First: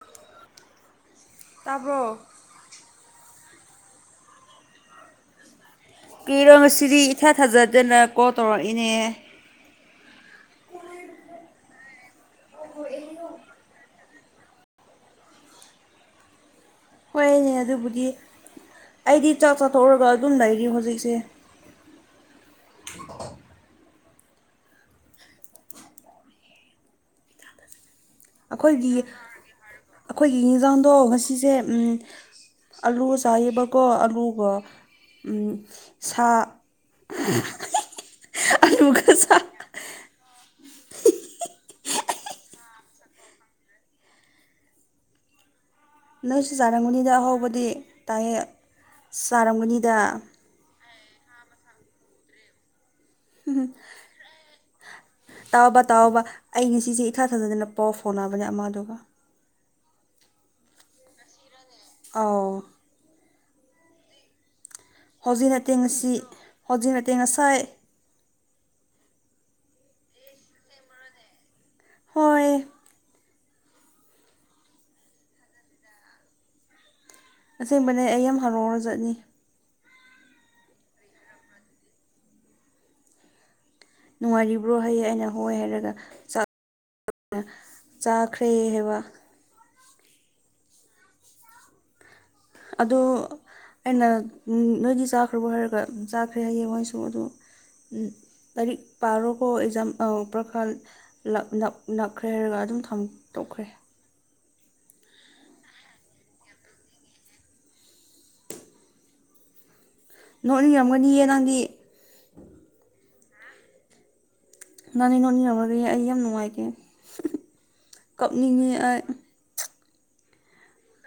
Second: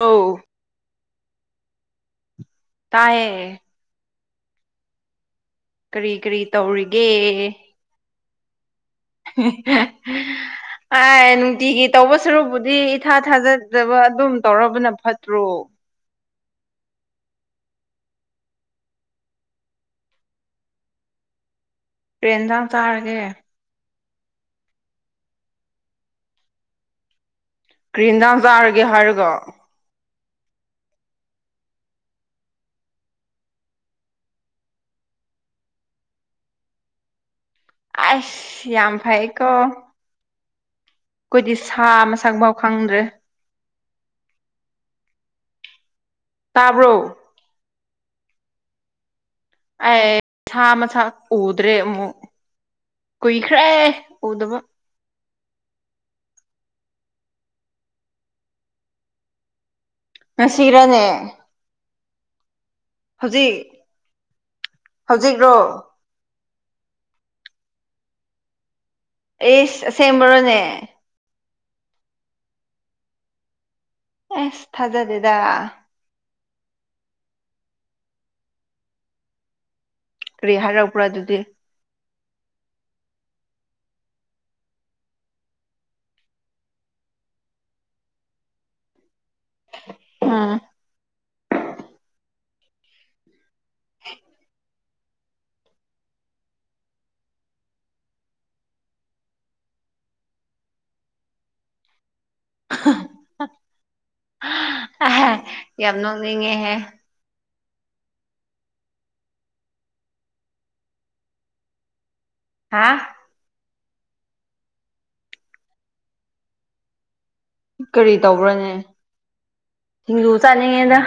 ꯑꯧ ꯇꯥꯕ꯭ꯔꯣ ꯇꯥꯏꯌꯦ ꯀꯔꯤ ꯀꯔꯤ ꯀ꯭ꯔꯤꯔꯣ ꯉꯁꯤꯗꯤ ꯇꯧꯔꯤꯒꯦ ꯏꯊꯥ ꯊꯥꯖꯗꯅ ꯀꯣꯜ ꯇꯧꯔꯛꯏꯅꯦ [unintelligible] ꯑ ꯅꯨꯡꯇꯤꯒꯤ ꯇꯧꯕ ꯁꯔꯨꯕꯨꯗꯤ ꯏꯊꯥ ꯊꯥꯖꯗꯕ ꯑꯗꯨꯝ ꯇꯧꯔꯕꯅ ꯐꯠꯇ꯭ꯔꯣ ꯍꯣꯏꯅꯦ ꯑꯗꯨꯕꯨꯗꯤ ꯑꯩꯗꯤ ꯆꯥꯛ ꯆꯥꯊꯣꯛꯔꯒ ꯑꯗꯨꯝ ꯂꯩꯔꯤ ꯍꯧꯖꯤꯛꯁꯦ ꯄꯦ ꯑꯦꯟꯖꯥꯡ ꯆꯥꯔꯒꯦ ꯀ꯭ꯔꯤ ꯑꯦꯟꯖꯥꯡ ꯆꯥꯔꯒꯦ ꯑꯩꯈꯣꯏꯒꯤ ꯍꯥꯏꯔꯒꯣ ꯑꯩꯈꯣꯏꯒꯤ ꯌꯦꯟꯖꯥꯡꯗꯣ ꯉꯁꯤꯁꯦ ꯑꯥꯂꯨ ꯆꯥꯏꯌꯦꯕꯀꯣ ꯑꯂꯨꯒꯣ ꯁꯥ ꯎ [unintelligible] ꯑꯁ ꯌꯥꯝ ꯐꯩꯀꯣ ꯑꯩꯈꯣꯏꯗꯤ ꯁꯥ ꯃꯁꯛꯐꯥꯎ ꯈꯪꯗ꯭ꯔꯦ ꯅꯣꯏꯁꯨ ꯇꯥꯕ꯭ꯔꯣ ꯆꯥꯔꯝꯒꯅꯤꯗ ꯑꯍꯧꯕꯗꯤ ꯇꯥꯏꯑꯦ ꯆꯥꯔꯝꯒꯅꯤꯗ ꯑꯩ ꯁꯥ ꯃꯁꯥ ꯎꯗ꯭ꯔꯦ ꯑꯃꯨꯛ ꯀꯨꯏꯈ꯭ꯔꯦ ꯎꯗꯕ ꯇꯥꯎꯕ ꯇꯥꯎꯑꯣꯕ ꯑꯩ ꯉꯁꯤꯁꯦ ꯏꯊꯥ ꯊꯥꯖꯗꯅ ꯄꯥꯎ ꯐꯥꯎꯅꯕꯅꯦ ꯑꯃꯗꯨꯒ ꯉꯁꯤꯔꯅꯦ ꯑꯥꯎ ꯍꯧꯖꯤꯛ ꯍꯧꯖꯤꯛ ꯍꯧꯖꯤꯛꯔꯣ ꯅꯠꯇꯦ ꯉꯥꯁꯤ ꯍꯧꯖꯤꯛ ꯅꯠꯇꯦ ꯉꯁꯥꯏ ꯑꯦ ꯑꯁꯦꯡꯕꯔꯣꯅꯦ ꯍꯣꯏ ꯑꯦꯁ ꯊꯥꯖꯗꯦꯗ ꯑꯁꯦꯡꯕꯅꯦ ꯑꯩ ꯌꯥꯝ ꯍꯔꯥꯎꯔꯥ ꯖꯠꯅꯤ ꯀꯔꯤ ꯍꯥꯏꯔꯛꯄ꯭ꯔꯥ ꯑꯗꯨꯗꯤ ꯅꯨꯡꯉꯥꯏꯔꯤꯕ꯭ꯔꯣ ꯍꯌꯦ ꯑꯩꯅ ꯍꯣꯏ ꯍꯥꯏꯔꯒ ꯆꯥꯛ [unintelligible] ꯆꯥꯈ꯭ꯔꯦ ꯍꯥꯏꯕ ꯎꯝ ꯑꯗꯨ ꯑꯩꯅ ꯅꯣꯏꯒꯤ ꯆꯥꯛ ꯔꯕꯔꯣ ꯍꯥꯏꯔꯒ ꯆꯥꯈ꯭ꯔꯦ ꯍꯥꯏꯌꯦ ꯃꯥꯁꯨ ꯑꯗꯨ ꯇꯔꯤꯛ ꯄꯥꯔꯣ ꯀꯧꯕ ꯑꯦꯛꯖꯥꯝ ꯄꯈꯥ ꯂ [unintelligible] ꯅꯛꯈ꯭ꯔꯦ ꯍꯥꯏꯔꯒ ꯑꯗꯨꯝ ꯊꯝꯗꯣꯛꯈ꯭ꯔꯦ ꯌꯥꯝ ꯅꯣꯛꯅꯤꯡꯉꯦꯍꯦ ꯅꯣꯛ ꯅꯤꯡꯔꯝꯒꯅꯤꯌꯦ ꯅꯪꯗꯤ ꯍꯥꯥ ꯅꯪꯗꯤ ꯅꯣꯠꯅꯤꯡꯔꯝꯒꯌꯦ ꯑꯩ ꯌꯥꯝ ꯅꯨꯡꯉꯥꯏꯇꯦ ꯀꯔꯤ ꯀꯞꯅꯤꯡꯉꯦ ꯇꯧꯕ꯭ꯔꯅꯦ ꯑꯩ ꯁꯤꯡꯖꯨ ꯆꯥꯅꯤꯡꯉꯦꯗ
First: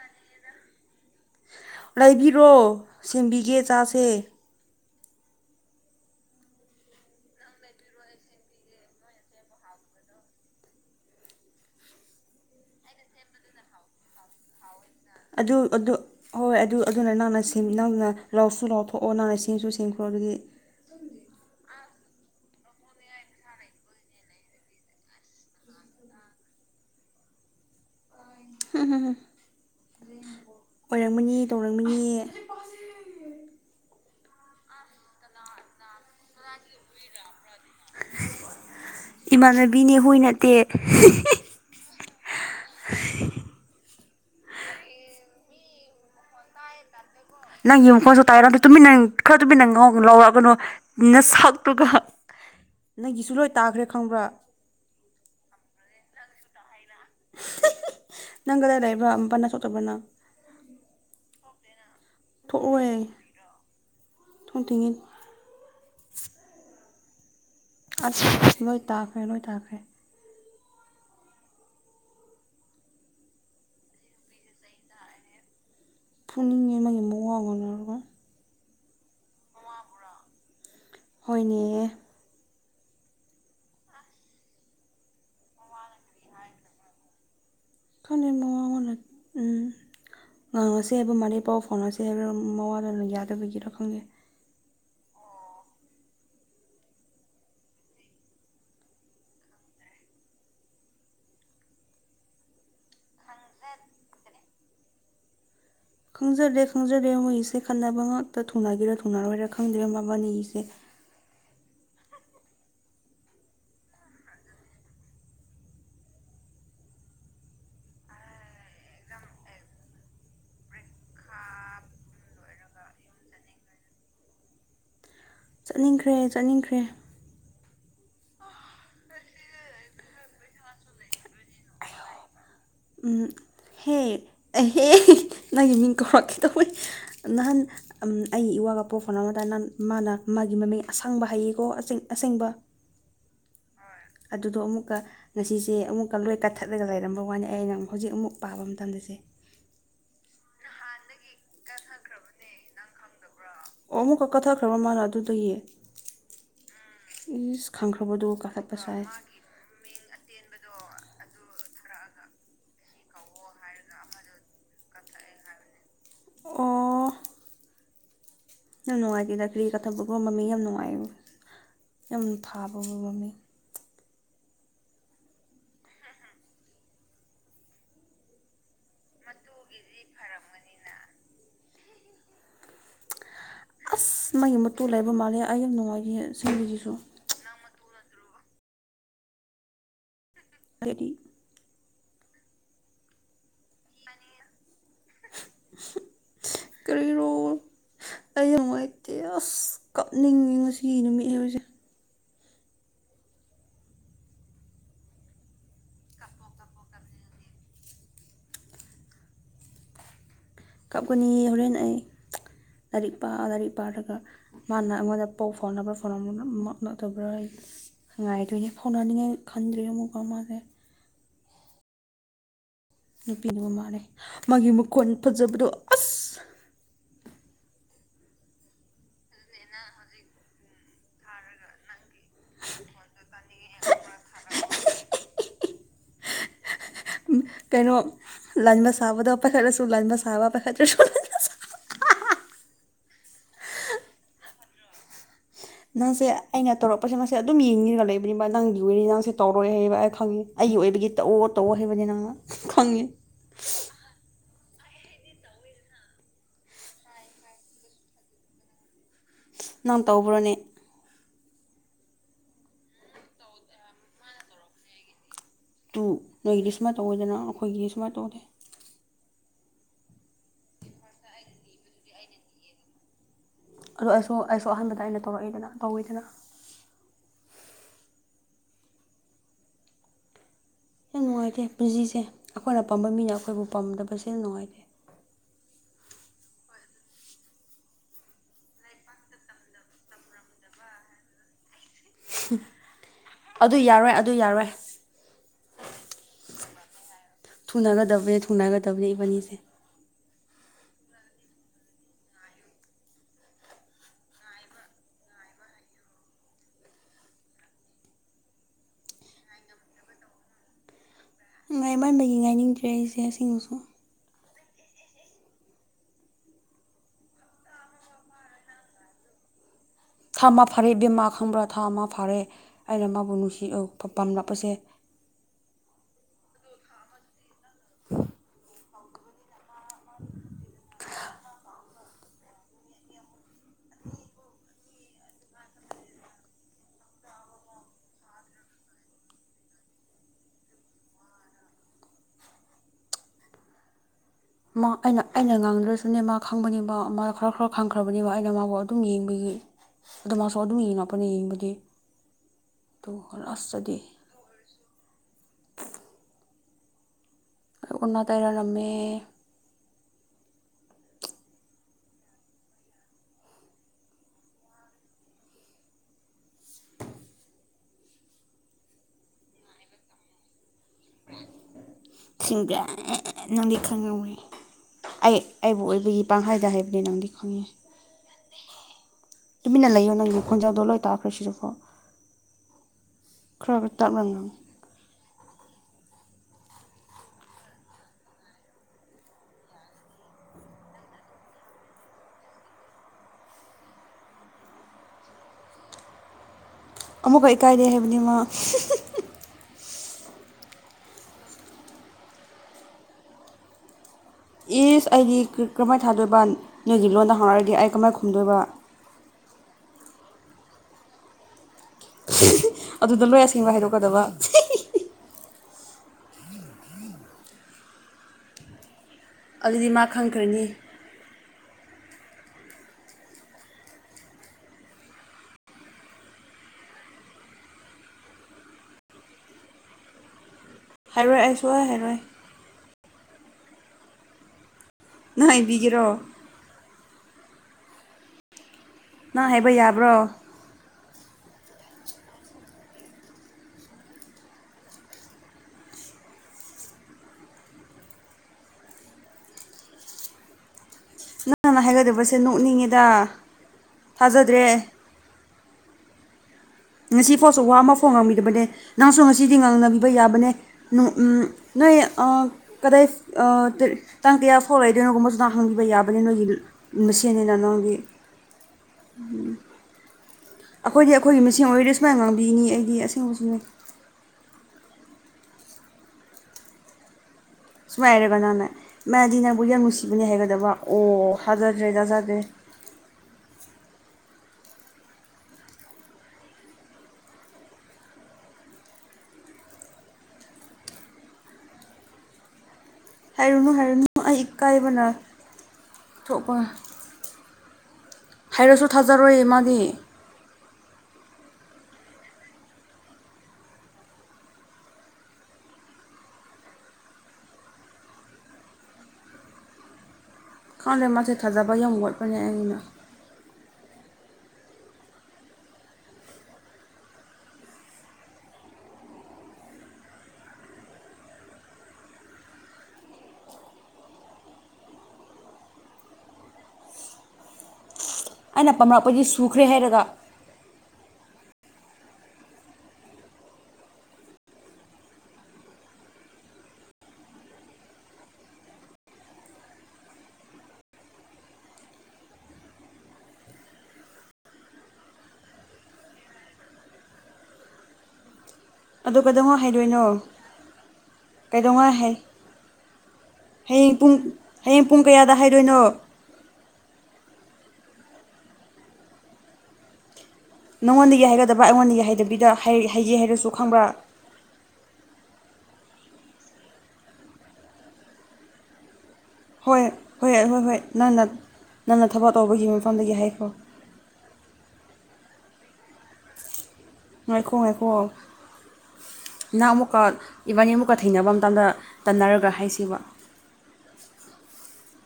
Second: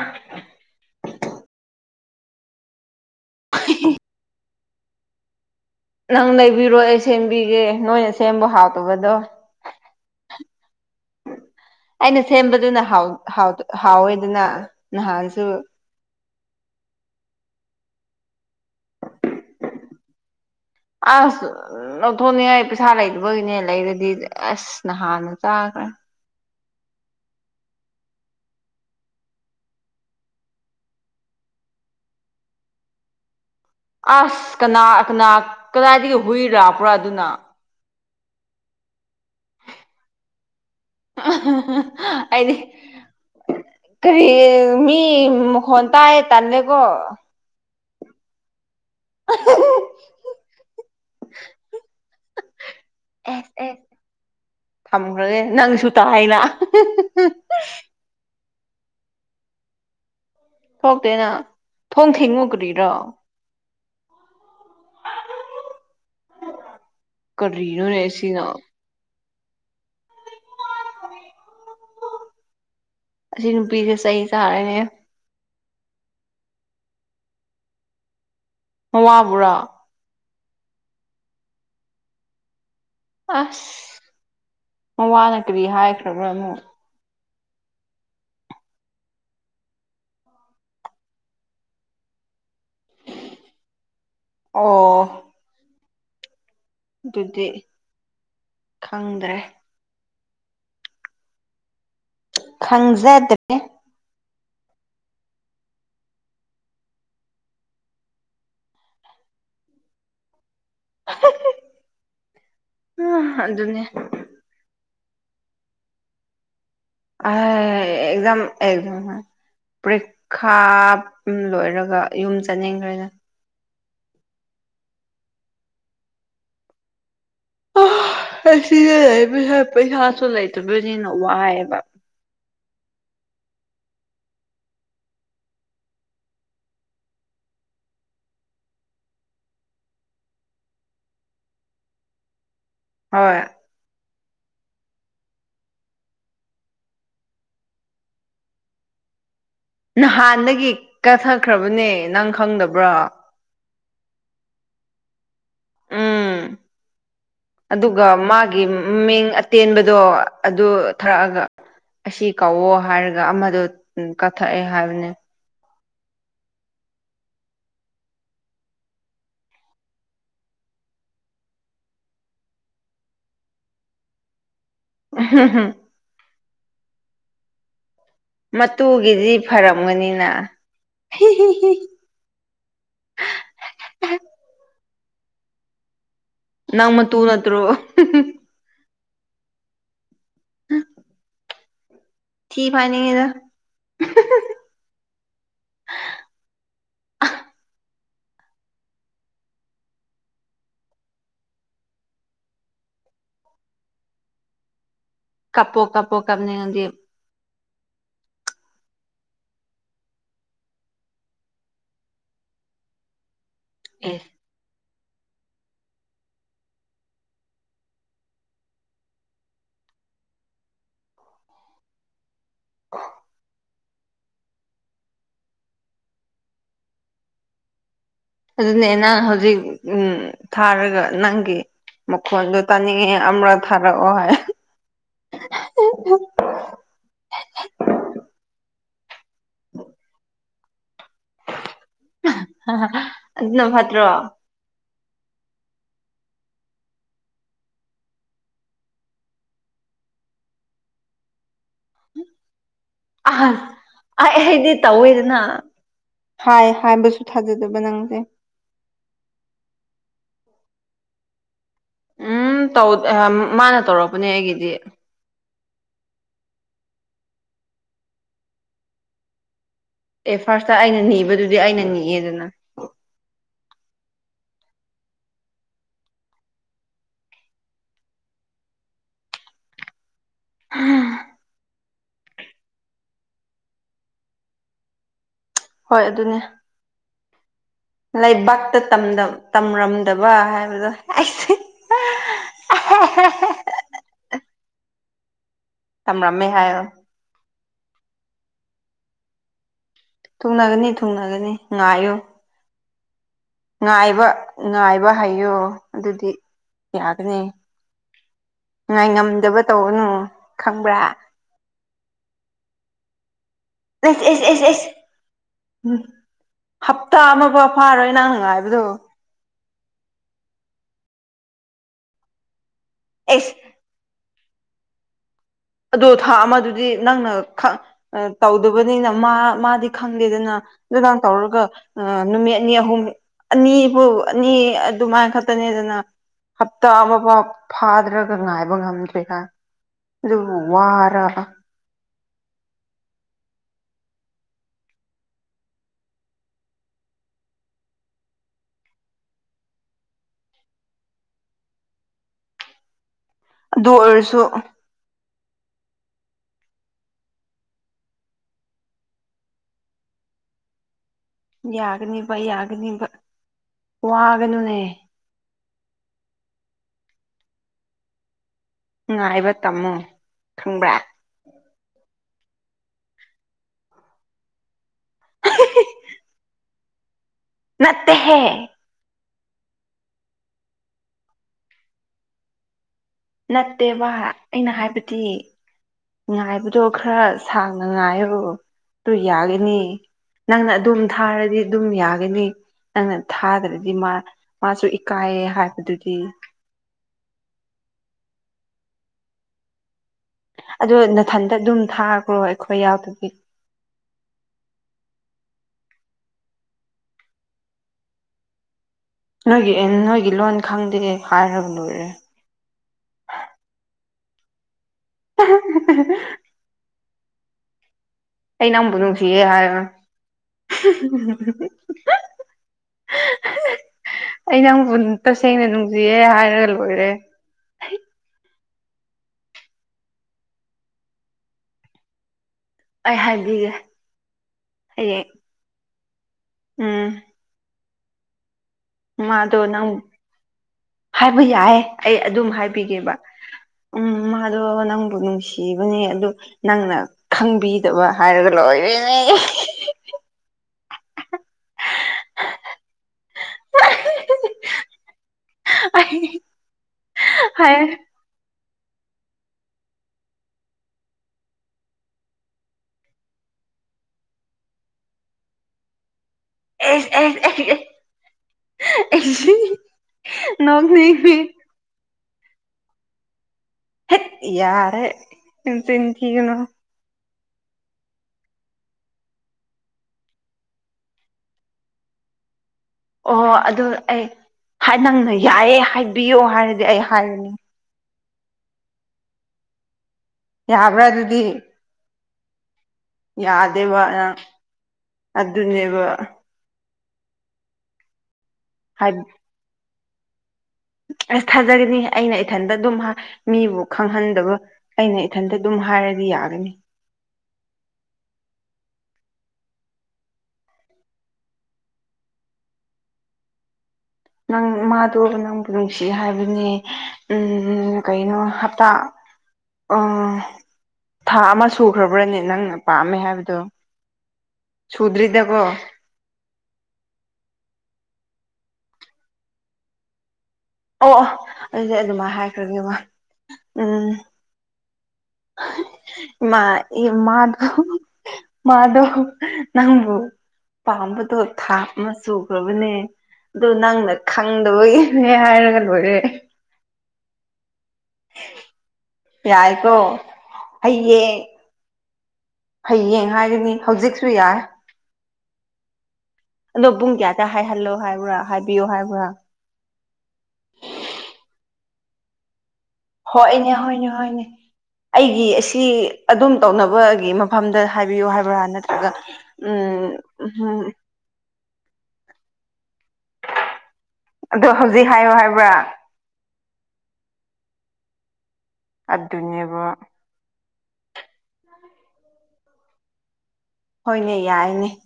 ꯂꯥꯏꯕꯤꯔꯣ ꯁꯦꯝꯕꯤꯒꯦ ꯆꯥꯁꯦ ꯅꯪ ꯂꯩꯕꯤꯔꯣ ꯑꯩ ꯁꯦꯝꯕꯤꯒꯦ ꯅꯣꯏꯅ ꯁꯦꯝꯕ ꯍꯥꯎꯇꯕꯗꯣ ꯑꯩꯅ ꯁꯦꯝꯕꯗꯨꯅ ꯍꯥꯎꯋꯦ ꯑꯗꯨꯅ ꯑꯗꯨ ꯑꯗꯨ ꯍꯣꯏ ꯍꯣꯏ ꯑꯗꯨ ꯑꯗꯨꯅ ꯅꯪꯅ ꯅꯪꯅ ꯂꯥꯎꯁꯨ ꯂꯥꯎꯊꯣꯛꯑꯣ ꯅꯪꯅ ꯁꯦꯝꯁꯨ ꯁꯦꯝꯈ꯭ꯔꯣ ꯑꯗꯨꯗꯤ ꯑ ꯎ ꯂꯧꯊꯣꯛꯅꯤꯡꯉꯥꯏ ꯄꯩꯁꯥ ꯂꯩꯗꯕꯒꯤꯅꯦ ꯂꯩꯔꯗꯤ ꯑꯁ ꯅ ꯍꯥꯟꯅ ꯆꯥꯈ꯭ꯔꯦ ꯎ ꯑꯣꯏꯔꯝꯃꯅꯤ ꯇꯧꯔꯝꯃꯅꯤ ꯑꯁ ꯀꯅꯥ ꯀꯅꯥ ꯀꯗꯥꯏꯗꯒꯤ ꯍꯨꯏꯔꯥ ꯄꯨꯔꯥ ꯑꯗꯨꯅ ꯏꯃꯥꯟꯅꯕꯤꯅꯦ ꯍꯣꯏ ꯅꯠꯇꯦ ꯑꯩꯗꯤ ꯀꯔꯤ ꯃꯤ ꯃꯈꯣꯟ ꯇꯥꯏ ꯇꯥꯟꯂꯦꯀꯣ ꯅꯪꯒꯤ ꯃꯈꯣꯟꯁꯨ ꯇꯥꯏꯔꯗ ꯇꯨꯃꯤꯟꯅ ꯈꯔ ꯇꯨꯃꯤꯟꯅ ꯉꯥꯎꯔꯛꯒꯅꯨ ꯅ ꯁꯛꯇꯨꯒ ꯅꯪꯒꯤꯁꯨ ꯂꯣꯏ ꯑꯦꯁ ꯑꯦꯁ ꯇꯥꯈ꯭ꯔꯦ ꯈꯪꯕ꯭ꯔꯥ ꯊꯝꯈ꯭ꯔꯒꯦ ꯅꯪꯁꯨ ꯇꯥꯏꯅ ꯅꯪꯒ ꯂꯩꯔ ꯂꯩꯕ꯭ꯔꯥ ꯑꯃꯄꯅꯥ ꯁꯣꯇꯣꯔꯕꯅ ꯊꯣꯛꯇꯦꯅ ꯊꯣꯡ ꯊꯦꯡꯉꯨ ꯊꯣꯛꯑꯣꯋꯦ ꯀꯔꯤꯔꯣ ꯊꯣꯡ ꯊꯤꯡꯉꯤꯟ ꯀꯔꯤ [unintelligible] ꯑꯁ [unintelligible] ꯂꯣꯏ ꯇꯥꯈ꯭ꯔꯦ ꯂꯣꯏ ꯇꯥꯈ꯭ꯔꯦ ꯑꯁꯤ ꯅꯨꯄꯤꯁꯦ ꯆꯩ ꯆꯥꯔꯅꯦ ꯐꯨꯅꯤꯡꯉꯦ ꯃꯩꯒꯤ ꯃꯋꯥ ꯎꯅꯔꯒ ꯃꯋꯥꯕꯨꯔꯥ? [inaudible] ꯍꯣꯏꯅꯦ ꯑꯁ ꯃꯋꯥꯒ ꯀꯔꯤ ꯍꯥꯏꯈ꯭ꯔꯕ꯭ꯔꯥ ꯑꯃꯨꯛ? ꯈꯪꯗꯦ ꯃꯋꯥ ꯉꯦꯟꯗꯠ ꯎꯝ ꯉꯥꯡꯅꯁꯦ ꯍꯥꯏꯕ ꯃꯟꯂꯦ ꯄꯥꯎ ꯐꯥꯎꯅꯁꯦ ꯍꯥꯏꯕ꯭ꯔ ꯃꯋꯥꯗꯨꯅ ꯌꯥꯗꯕꯒꯤꯔ ꯈꯪꯗꯦ ꯑꯣ ꯗꯨꯗꯤ ꯈꯪꯗ꯭ꯔꯦ ꯈꯪꯖꯗꯠꯔꯦ ꯈꯪꯖꯗꯦ ꯈꯪꯖꯗꯦ ꯃꯣꯏꯒꯤꯁꯦ ꯈꯠꯅꯕ ꯉꯥꯛꯇ ꯊꯨꯡꯅꯒꯦꯔ ꯊꯨꯡꯅꯔꯣꯏꯗ꯭ꯔ ꯈꯪꯗ꯭ꯔꯦ ꯃꯕꯟꯅꯤꯒꯤꯁꯦ꯫ [unintelligible] ꯑꯗꯨꯅꯦ ꯑꯥꯏ ꯑꯦꯛꯖꯝ ꯑꯦꯛꯖꯥꯝ ꯍꯥꯏꯌꯦ ꯄ꯭ꯔꯦꯛꯈꯥ ꯎꯝ ꯂꯣꯏꯔꯒ ꯌꯨꯝ ꯆꯠꯅꯤꯡꯈ꯭ꯔꯦꯗ ꯆꯠꯅꯤꯡꯈ꯭ꯔꯦ ꯆꯠꯅꯤꯡꯈ꯭ꯔꯦ ꯑꯁꯤꯗ ꯂꯩꯕꯁꯦ ꯄꯩꯁꯥꯁꯨ ꯂꯩꯇꯕꯅꯤꯅ ꯋꯥꯏ ꯌꯦꯕ ꯎꯝ ꯍꯦ ꯑꯥꯍꯦ [unintelligible] ꯅꯪꯒꯤ ꯃꯤꯡ ꯀꯧꯔꯛꯈꯦ ꯇꯧꯋꯦ ꯅꯍꯥꯟ ꯑꯝ ꯑꯩꯒꯤ ꯏꯋꯥꯒ ꯄꯣꯛ ꯐꯎꯅꯕꯗ ꯅꯪ ꯃꯥꯅ ꯃꯥꯒꯤ ꯃꯃꯤꯡ ꯑꯁꯥꯡꯕ ꯍꯥꯏꯌꯦꯀꯣ ꯑꯁꯦꯡ ꯑꯁꯦꯡꯕ? ꯍꯣꯏ ꯑꯗꯨꯗꯣ ꯑꯃꯨꯛꯀꯥ ꯉꯁꯤꯁꯦ ꯑꯃꯨꯛꯀꯥ ꯂꯣꯏ ꯀꯠꯊꯠꯂꯒ ꯂꯩꯔꯝꯕ ꯋꯥꯅꯦ ꯑꯩꯅ ꯍꯧꯖꯤꯛ ꯑꯃꯨꯛ ꯄꯥꯕ ꯃꯇꯝꯗꯁꯦ ꯅꯍꯥꯟꯗꯒꯤ ꯀꯠꯊꯠꯈ꯭ꯔꯕꯅꯦ ꯅꯪ ꯈꯪꯗꯕ꯭ꯔꯥ? ꯑꯣ ꯑꯃꯨꯛꯀꯥ ꯀꯠꯊꯠꯈ꯭ꯔꯕ ꯃꯥꯅ ꯑꯗꯨꯗꯨ? [unintelligible] ꯎꯝ ꯑꯗꯨꯒ ꯈꯪꯈ꯭ꯔꯕꯗꯨ ꯃꯥꯒꯤ ꯀꯥꯈꯠꯄ [unintelligible] ꯁꯥꯏ ꯃꯤꯡ ꯑꯠ ꯇꯦꯟꯕꯗꯣ ꯑꯗꯨ ꯊꯥꯔꯛꯑꯒ ꯑꯁꯤ ꯀꯧꯋꯣ ꯍꯥꯏꯔꯒ ꯑꯃꯗꯣ ꯎꯝ ꯀꯛꯊꯛꯑꯦ ꯍꯥꯏꯕꯅꯦ꯫ ꯑꯣ ꯌꯥꯝ ꯅꯨꯡꯉꯥꯏꯇꯦꯗ ꯀ꯭ꯔꯤ ꯀꯠꯊꯠꯕꯀꯣ ꯃꯥꯃꯤꯡ ꯌꯥꯝ ꯅꯨꯡꯉꯥꯏꯕ ꯌꯥꯝ ꯐꯥꯕꯒꯨꯝꯕ ꯃꯤꯡ [unintelligible] ꯃꯠꯇꯨꯒꯤꯗꯤ ꯐꯔꯝꯒꯅꯤꯅ ꯍꯤ ꯍꯤ ꯍꯤ ꯑꯁ ꯃꯒꯤ ꯃꯠꯇꯨ ꯂꯩꯕ ꯃꯥꯜꯂꯦ ꯑꯩ ꯌꯥꯝ ꯅꯨꯡꯉꯥꯏ [unintelligible] ꯅꯪ ꯃꯇꯨ ꯅꯠꯇ꯭ꯔꯣ? [unintelligible] ꯔꯤ ꯊꯤꯐꯥꯏꯅꯤꯡ ꯉꯦꯗꯥ [unintelligible] [unintelligible] [unintelligible] ꯀꯔꯤꯔꯣꯜ ꯑꯩ ꯌꯝ ꯋꯥꯏꯇꯦ ꯑꯁ ꯀꯥꯞꯅꯤꯡꯉꯦ ꯉꯤꯁꯤꯒꯤ ꯅꯨꯃꯤꯠ ꯍꯥꯏꯕꯁꯦ ꯀꯞꯄꯣ ꯀꯞꯄꯣ ꯀꯞꯅꯤꯡꯉꯗꯤ ꯀꯥꯞꯀꯅꯤ ꯍꯧꯔꯦꯟ ꯑꯩ [unintelligible] ꯂꯥꯏꯔꯤꯛ ꯄꯥ ꯂꯥꯏꯔꯤꯛ ꯄꯥꯔꯒ꯫ ꯑꯦ ꯃꯥꯅ ꯑꯩꯉꯣꯟꯗ ꯄꯥꯎ ꯐꯥꯎꯅꯕ꯭ꯔꯥ ꯐꯥꯎꯅ [unintelligible] ꯃꯠ ꯅꯠꯇꯕ꯭ꯔꯥ ꯑꯩ ꯉꯥꯏꯗꯣꯏꯅꯦ ꯐꯎꯅꯅꯤꯉꯥꯏ ꯈꯟꯗ꯭ꯔꯦ ꯃꯨꯛꯀꯥ ꯃꯁꯦ ꯅꯨꯄꯤꯗꯨꯒ ꯃꯅꯦ ꯃꯥꯒꯤ ꯃꯈꯣꯟ ꯐꯖꯕꯗꯣ ꯑꯁ ꯑꯗꯨꯅꯦ ꯅꯪ ꯍꯧꯖꯤꯛ ꯎꯝ ꯎꯝ ꯊꯥꯔꯒ ꯅꯪꯒꯤ ꯃꯈꯣꯟꯗꯣ ꯇꯥꯅꯤꯡꯉꯦ ꯑꯃꯔꯛ ꯊꯥꯔꯛꯑꯣ ꯍꯥꯏ [unintelligible] [unintelligible] ꯀꯩꯅꯣ ꯂꯟꯕ ꯁꯥꯕꯗꯣ ꯄꯥꯏꯈꯠꯂꯁꯨ ꯂꯟꯕ ꯁꯥꯕ ꯄꯥꯏꯈꯠꯇ꯭ꯔꯁꯨ ꯂꯟ [unintelligible] ꯑꯗꯨꯅ ꯐꯠꯇ꯭ꯔꯣ ꯅꯪꯁꯦ ꯑꯩꯅ ꯇꯧꯔꯛꯄꯁꯦ ꯃꯁꯦ ꯑꯗꯨꯝ ꯌꯦꯡꯂꯒ ꯂꯩꯕꯅꯦ ꯃꯥ ꯅꯪꯒꯤ ꯋꯔꯤ ꯅꯪꯁꯦ ꯇꯧꯔꯣꯏ ꯍꯥꯏꯕ ꯑꯩ ꯈꯪꯉꯦ ꯑꯩꯒꯤ ꯑꯣꯏꯕꯒꯤ ꯇꯧꯑꯣ ꯇꯧꯑꯣ ꯍꯥꯏꯕꯅꯤ ꯅꯪꯅ ꯈꯪꯉꯤ ꯑ ꯑꯩ ꯑꯩꯗꯤ ꯇꯧꯋꯦꯗꯅ ꯍꯥꯏ ꯍꯥꯏꯕꯁꯨ ꯊꯥꯖꯗꯕ ꯅꯪꯁꯦ ꯅꯪ ꯇꯧꯕ꯭ꯔꯣꯅꯦ ꯎꯝꯧ ꯃꯥꯅ ꯇꯧꯔꯛꯄꯅꯦ ꯑꯩꯒꯤꯗꯤ ꯇꯨ ꯅꯣꯏꯒꯤꯗꯤ ꯁꯨꯃꯥꯏꯅ ꯇꯧꯋꯗꯅ ꯑꯩꯈꯣꯏꯒꯤꯗꯤ ꯁꯨꯃꯥꯏꯅ ꯇꯧꯗꯦ ꯑꯦ ꯐꯥꯔꯁꯇ ꯑꯩꯅ ꯅꯤꯕꯗꯨꯗꯤ ꯑꯩꯅ ꯅꯤꯑꯦꯗꯅ ꯑꯗꯣ ꯑꯩꯁꯨ ꯑꯩꯁꯨ ꯑꯍꯥꯟꯕꯗ ꯑꯩꯅ ꯇꯧꯔꯛꯏꯗꯅ ꯇꯧꯋꯤꯗꯅ ꯍꯝ [inaudible] ꯌꯥꯝ ꯅꯨꯡꯉꯥꯏꯇꯦ ꯄꯨꯟꯁꯤꯁꯦ ꯑꯩꯈꯣꯏꯅ ꯄꯥꯝꯕ ꯃꯤꯅ ꯑꯩꯈꯣꯏꯕꯨ ꯄꯥꯝꯗꯕꯁꯦ ꯌꯥꯝ ꯅꯨꯡꯉꯥꯏꯇꯦ ꯍꯣꯏ ꯑꯗꯨꯅꯦ ꯂꯩꯕꯛꯇ ꯇꯝꯔꯝꯗꯕ ꯍꯥꯏꯕꯗꯣ ꯑꯩꯁ ꯑꯗꯨ ꯌꯥꯔꯣꯏ ꯑꯗꯨ ꯌꯥꯔꯣꯏ ꯇꯝꯔꯝꯃꯦ ꯍꯥꯏꯌꯣ ꯊꯨꯅꯒꯗꯕꯅꯦ ꯊꯨꯅꯒꯗꯕꯅꯦ ꯏꯕꯅꯤꯁꯦ ꯊꯨꯡꯅꯒꯅꯤ ꯊꯨꯡꯅꯒꯅꯤ ꯉꯥꯏꯌꯨ ꯉꯥꯏꯕ ꯉꯥꯏꯕ ꯍꯥꯏꯌꯣ ꯑꯗꯨꯗꯤ ꯌꯥꯒꯅꯤ ꯉꯥꯏꯉꯝꯗꯕ ꯇꯧꯒꯅꯨ ꯈꯪꯕ꯭ꯔꯥ ꯉꯥꯏ ꯏꯃꯥꯟꯕꯒꯤ ꯉꯥꯏꯅꯤꯡꯗ꯭ꯔꯦ ꯑꯩꯁꯦ ꯑꯁꯦꯡꯕꯁꯨ ꯢꯁ ꯢꯁ ꯢꯁ ꯢꯁ ꯎꯝ ꯍꯞꯇꯥ ꯑꯃꯐꯥꯎ ꯐꯥꯔꯣꯏ ꯅꯪ ꯉꯥꯏꯕꯗꯣ ꯊꯥ ꯑꯃ ꯐꯥꯔꯦ ꯕꯦꯃꯥ ꯈꯪꯕ꯭ꯔꯥ ꯊꯥ ꯑꯃ ꯐꯥꯔꯦ ꯑꯩꯅ ꯃꯥꯕꯨ ꯑꯦꯁ ꯅꯨꯡꯁꯤ ꯄꯥꯝꯂꯞꯄꯁꯦ ꯑꯗꯣ ꯊꯥ ꯑꯃꯗꯨꯗꯤ ꯅꯪꯅ ꯇꯧꯗꯕꯅꯤꯅ ꯗꯤ ꯈꯪꯗꯦꯗꯅ ꯑꯗꯣ ꯅꯪ ꯇꯧꯔꯒ ꯅꯨꯃꯤꯠ ꯑꯅꯤ ꯑꯍꯨꯝ ꯑꯅꯤꯕꯨ ꯑꯅꯤ ꯑꯗꯨꯃꯥꯏ ꯈꯛꯇꯅꯦꯗꯅ ꯍꯞꯇꯥ ꯑꯃꯐꯥꯎ ꯐꯥꯗ꯭ꯔꯒ ꯉꯥꯏꯕ ꯉꯝꯗ꯭ꯔꯦꯒꯥꯏꯅ ꯑꯗꯨꯕꯨ ꯋꯥꯔꯕ ꯃꯥ ꯑꯩꯅ ꯑꯩꯅ ꯉꯥꯡꯗ꯭ꯔꯁꯨꯅꯦ ꯃꯥ ꯈꯪꯕꯅꯦꯕ ꯃꯥ ꯈꯔ ꯈꯔ ꯈꯪꯈ꯭ꯔꯕꯅꯦꯕ ꯑꯩꯅ ꯃꯥꯕꯨ ꯑꯗꯨꯝ ꯌꯦꯡꯕꯒꯤ ꯑ ꯃꯥꯁꯨ ꯑꯗꯨꯝ ꯌꯦꯡꯉꯛꯄꯅꯦ ꯌꯦꯡꯕꯗꯤ ꯑꯗꯣ ꯑꯗꯨ ꯂꯥꯁꯇꯗꯤ ꯑꯣꯏꯔꯁꯨ ꯑꯣꯟꯅ ꯇꯩꯅꯔꯝꯃꯦ ꯌꯥꯒꯅꯤꯕ ꯌꯥꯒꯅꯤꯕ ꯋꯥꯒꯅꯨꯅꯦ ꯉꯥꯏꯕ ꯇꯝꯃꯨ ꯈꯪꯕ꯭ꯔꯥ ꯊꯁꯤꯡꯕ꯭ꯔꯦ [inaudible] ꯅꯪꯗꯤ ꯈꯪꯉꯧꯅꯤ ꯑꯩ ꯑꯩꯕꯨ ꯑꯣꯏꯕꯒꯤ ꯄꯥꯡꯍꯥꯏꯗ ꯍꯥꯏꯕꯅꯦ ꯅꯪꯗꯤ ꯈꯪꯉꯦ ꯅꯠꯇꯦꯍꯦ ꯇꯨꯃꯤꯟꯅ ꯂꯩꯌꯣ ꯅꯪꯒꯤ ꯈꯣꯟꯖꯥꯎꯗꯣ ꯂꯣꯏ ꯇꯥꯛꯈ꯭ꯔꯦ ꯁꯤꯁꯨꯀꯣ ꯈꯔ ꯅꯠꯇꯦꯕ ꯇꯞꯅ ꯉꯥꯡꯉꯣ ꯑꯩꯅ ꯍꯥꯏꯕꯗꯤ ꯉꯥꯏꯕꯗꯣ ꯈꯔ ꯁꯥꯡꯅ ꯉꯥꯏꯌꯣ ꯑꯗꯨ ꯌꯥꯒꯅꯤ ꯅꯪꯅ ꯑꯗꯨꯝ ꯊꯥꯔꯗꯤ ꯑꯗꯨꯝ ꯌꯥꯒꯅꯤ ꯅꯪꯅ ꯊꯥꯗ꯭ꯔꯗꯤ ꯃꯥ ꯃꯥꯁꯨ ꯏꯀꯥꯏꯌꯦ ꯍꯥꯏꯕꯗꯨꯗꯤ ꯑꯃꯨꯛꯀ ꯢꯀꯥꯏꯗꯦ ꯍꯥꯏꯕꯅꯤ ꯃꯥ ꯑꯗꯣ ꯏꯊꯟꯗ ꯑꯗꯨꯝ ꯊꯥꯈ꯭ꯔꯣ ꯑꯩꯈꯣꯏ ꯌꯥꯎꯗꯕꯤ ꯏꯁ ꯑꯩꯗꯤ ꯀꯃꯥꯏꯅ ꯊꯥꯗꯣꯏꯕ ꯅꯣꯏꯒꯤ ꯂꯣꯟꯗ ꯍꯧꯔꯛꯑꯒꯦ ꯑꯩ ꯀꯃꯥꯏꯅ ꯈꯨꯝꯗꯣꯏꯕ ꯅꯣꯏꯒꯤ ꯑꯦ ꯅꯣꯏꯒꯤ ꯂꯣꯟ ꯈꯪꯗꯦ ꯍꯥꯏꯔꯒ ꯂꯣꯏꯔꯦ ꯑꯗꯨꯗ ꯂꯣꯏ ꯑꯁꯦꯡꯕ ꯍꯥꯏꯗꯣꯛꯀꯗꯕ [inaudible] ꯑꯩꯩ ꯅꯪꯕꯨ ꯅꯨꯡꯁꯤꯌꯦ ꯍꯥꯢꯌꯣ ꯑꯗꯨꯗꯤ ꯃꯥ ꯈꯪꯈ꯭ꯔꯅꯤ ꯑꯩ ꯅꯪꯕꯨ ꯇꯁꯦꯡꯅ ꯅꯨꯡꯁꯤꯌꯦ ꯍꯥꯏꯔꯒ ꯂꯣꯏꯔꯦ ꯍꯥꯏꯔꯣꯏ ꯑꯩ ꯁꯨꯡꯍꯥꯢ ꯍꯥꯏꯔꯣꯏ ꯑꯩ ꯍꯥꯏꯕꯤꯒꯦ ꯍꯌꯦꯡ ꯅꯪ ꯍꯥꯏꯕꯤꯒꯦꯔꯣ ꯎꯝ ꯃꯥꯗꯣ ꯍꯥꯏꯕ ꯅꯪ ꯌꯥꯕ꯭ꯔꯣ ꯍꯥꯏꯕ ꯌꯥꯏꯌꯦ ꯑꯩ ꯑꯗꯨꯝ ꯍꯥꯏꯕꯤꯒꯦꯕ ꯎꯝ ꯃꯥꯣ ꯅꯪꯕꯨ ꯅꯨꯡꯁꯤꯕꯅꯦ ꯑꯗꯨ ꯅꯪꯅ ꯈꯪꯕꯤꯗꯕ ꯍꯥꯏꯔꯒ ꯂꯣꯏꯔꯅꯦ ꯅꯪ ꯅꯪ ꯍꯥꯏꯒꯗꯕꯁꯦ ꯅꯣꯛꯅꯤꯡꯉꯦꯗ ꯊꯥꯖꯗ꯭ꯔꯦ ꯑꯛ [inaudible] ꯉꯁꯤ ꯐꯥꯎꯁꯨ ꯋꯥ ꯑꯃꯐꯥꯎ ꯉꯥꯡꯕꯤꯗꯕꯅꯦ ꯅꯪꯁꯨ ꯉꯁꯤꯗꯤ ꯉꯥꯡꯅꯕꯤꯕ ꯌꯥꯕꯅꯦ ꯅꯣꯏ ꯀꯗꯥꯏ ꯇꯥꯡ ꯀꯌꯥ ꯐꯥꯎꯔꯛꯏꯗꯣꯏꯅꯣꯒꯨꯝꯕꯁꯨꯗ ꯍꯪꯕꯤꯕ ꯌꯥꯕꯅꯤ ꯅꯣꯏꯒꯤ ꯃꯁꯦꯟꯅꯤꯅ ꯅꯪꯒꯤ ꯅꯈꯅꯤ [inaudible] ꯑꯦꯡ ꯑꯣꯏꯔꯦ ꯁꯨꯃꯥꯏꯅ ꯉꯥꯡꯕꯤꯅꯤ ꯑꯩꯗꯤ ꯑꯁꯦꯡꯕꯁꯨꯅꯦ ꯌꯥꯔꯦ ꯅꯆꯤꯟ ꯊꯤꯒꯅꯨ ꯁꯨꯃꯥꯏ ꯍꯥꯏꯔꯒ ꯅꯪꯅꯦ ꯃꯥꯗꯤ ꯅꯪꯕꯨ ꯌꯥꯝ ꯅꯨꯡꯁꯤꯕꯅꯦ ꯍꯥꯏꯒꯗꯕ ꯑꯣ ꯊꯥꯖꯗ꯭ꯔꯦ ꯇꯥꯖꯗ꯭ꯔꯦ ꯑꯣ ꯑꯗꯨ ꯑꯩ ꯅꯪꯅ ꯌꯥꯏꯌꯦꯦ ꯍꯥꯏꯕꯤꯌꯣ ꯍꯥꯏꯔꯗꯤ ꯑꯩ ꯍꯥꯏꯔꯅꯤ ꯌꯥꯕ꯭ꯔꯥ ꯑꯗꯨꯗꯤ ꯍꯥꯏꯔꯨꯅꯨ ꯌꯥꯗꯦꯕ ꯍꯥꯏꯔꯨꯅꯨ ꯑꯩ ꯅꯪ ꯏꯀꯥꯏꯕꯅ ꯑꯗꯨꯅꯦꯕ ꯊꯣꯛꯄ ꯍꯥꯏꯔꯁꯨ ꯊꯥꯖꯔꯣꯏꯌꯦ ꯃꯥꯗꯤ ꯑꯁ ꯊꯥꯖꯒꯅꯤ ꯑꯩꯅ ꯏꯊꯟꯇ ꯑꯗꯨꯝ ꯃꯤꯕꯨ ꯈꯪꯍꯟꯗꯕ ꯑꯩꯅ ꯏꯊꯟꯇ ꯑꯗꯨꯝ ꯍꯥꯏꯔꯗꯤ ꯌꯥꯒꯅꯤ ꯈꯪꯗꯦ ꯃꯁꯦ ꯊꯥꯖꯕ ꯌꯧꯒꯣꯠꯄꯅꯦ ꯑꯩꯅ ꯅꯪ ꯃꯥꯗꯣ ꯅꯪꯕꯨ ꯅꯨꯡꯁꯤ ꯍꯥꯏꯕꯅꯦ ꯎꯝ ꯀꯩꯅꯣ ꯍꯥꯞꯇꯥ ꯎꯝ ꯊꯥ ꯑꯃ ꯁꯨꯈ꯭ꯔꯕ꯭ꯔꯅꯦ ꯅꯪꯅ ꯄꯥꯝꯃꯦ ꯍꯥꯏꯕꯗꯣ ꯁꯨꯗꯔꯤꯗ ꯀꯣ ꯑꯩꯅ ꯄꯝꯂꯛꯄꯗꯤ ꯁꯨꯈ꯭ꯔꯦ ꯍꯥꯏꯔꯒ ꯑꯣ ꯑꯣ ꯑꯗꯨꯗꯤ ꯑꯗꯨꯃꯥꯏꯅ ꯍꯥꯏꯈ꯭ꯔꯒꯦꯕ ꯎꯝ ꯃꯥ ꯏ ꯃꯥꯗ [inaudible] ꯃꯥꯗꯣ ꯅꯪꯕꯨ ꯄꯥꯝꯕꯗꯣ ꯊꯥ ꯑꯃ ꯁꯨꯈ꯭ꯔꯕꯅꯦ ꯑꯗꯨ ꯅꯪꯅ ꯈꯪꯗꯕꯒꯤꯅꯦ ꯍꯥꯏꯔꯒ ꯂꯣꯏꯔꯦ ꯑꯗꯣ ꯀꯩꯗꯧꯉꯩ ꯌꯥꯏꯀꯣ ꯍꯥꯏꯗꯣꯏꯅꯣ ꯍꯌꯦꯡ ꯀꯩꯗꯧꯉꯩ ꯍꯥꯏ ꯍꯌꯦꯡ ꯍꯥꯏꯒꯅꯤ ꯍꯌꯦꯡ ꯄꯨꯡ ꯍꯧꯖꯤꯛꯁꯨ ꯌꯥꯏ ꯍꯌꯦꯡ ꯄꯨꯡ ꯀꯌꯥꯗ ꯍꯥꯏꯗꯣꯏꯅꯣ ꯑꯗꯣ ꯄꯨꯡ ꯀꯌꯥꯗ ꯍꯥꯏꯍꯜꯂꯣ ꯍꯥꯏꯕ꯭ꯔꯥ ꯍꯥꯏꯕꯤꯌꯣ ꯍꯥꯏꯕ꯭ꯔꯥ ꯅꯉꯣꯟꯗꯒꯤ ꯍꯥꯏꯒꯗꯕ ꯑꯩꯉꯣꯟꯗꯒꯤ ꯍꯩꯗꯕꯤꯗ ꯍꯩꯖꯦ ꯍꯥꯏꯔꯁꯨ ꯈꯪꯕ꯭ꯔꯥ ꯍꯣꯢꯅꯦ ꯑꯩꯒꯤ ꯑꯁꯤ ꯑꯗꯨꯝ ꯇꯧꯅꯕꯒꯤ ꯃꯐꯝꯗ ꯍꯥꯏꯕꯤꯌꯨ ꯍꯥꯏꯕ꯭ꯔꯥ ꯅꯠꯇ꯭ꯔꯒ ꯍꯣꯏ ꯎꯝ ꯍꯣꯏ ꯍꯣꯏ ꯍꯣꯏ ꯎꯝ ꯅꯪꯅ ꯅꯪꯅ ꯊꯕꯛ ꯇꯧꯕꯒꯤ ꯃꯐꯝꯗꯒꯤ ꯍꯥꯏꯈꯔꯣ ꯑꯗꯣ ꯍꯧꯖꯤꯛ ꯍꯥꯏꯌꯣ ꯍꯥꯏꯕ꯭ꯔꯥ ꯉꯥꯏꯈꯣ ꯉꯥꯏꯈꯣ ꯅꯪ ꯑꯗꯨꯅꯦꯕ ꯑꯃꯨꯛꯒ ꯏꯕꯥꯅꯤ ꯑꯃꯨꯛꯀ ꯊꯦꯡꯅꯕ ꯃꯇꯝꯗ ꯇꯟꯅꯔꯒ ꯍꯥꯏꯁꯤꯕ ꯍꯣꯏꯅꯦ ꯌꯥꯏꯅꯦ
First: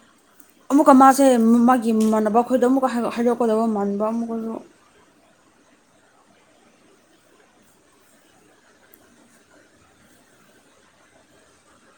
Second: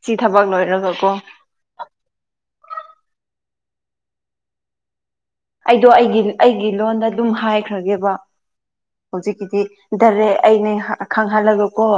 ꯁꯤ ꯊꯕꯛ ꯂꯣꯢ ꯑꯃꯨꯛꯀ ꯃꯥꯁꯦ ꯃꯥꯒꯤ ꯃꯥꯟꯅꯕ ꯑꯩꯈꯣꯏꯗꯣ ꯑꯃꯨꯛꯀ ꯍꯥꯏꯗꯣꯛꯀꯗꯕ ꯃꯅꯕ ꯑꯃꯨꯛꯀꯁꯨ ꯑꯩꯗꯣ ꯑꯩꯒꯤ ꯑꯩꯒꯤ ꯂꯣꯟꯗ ꯑꯗꯨꯝ ꯍꯥꯏꯈ꯭ꯔꯒꯦꯕ ꯍꯧꯖꯤꯛꯀꯤꯗꯤ ꯗꯥꯔꯦꯛ ꯑꯩꯅꯦ ꯈꯪꯍꯜꯂꯒꯀꯣ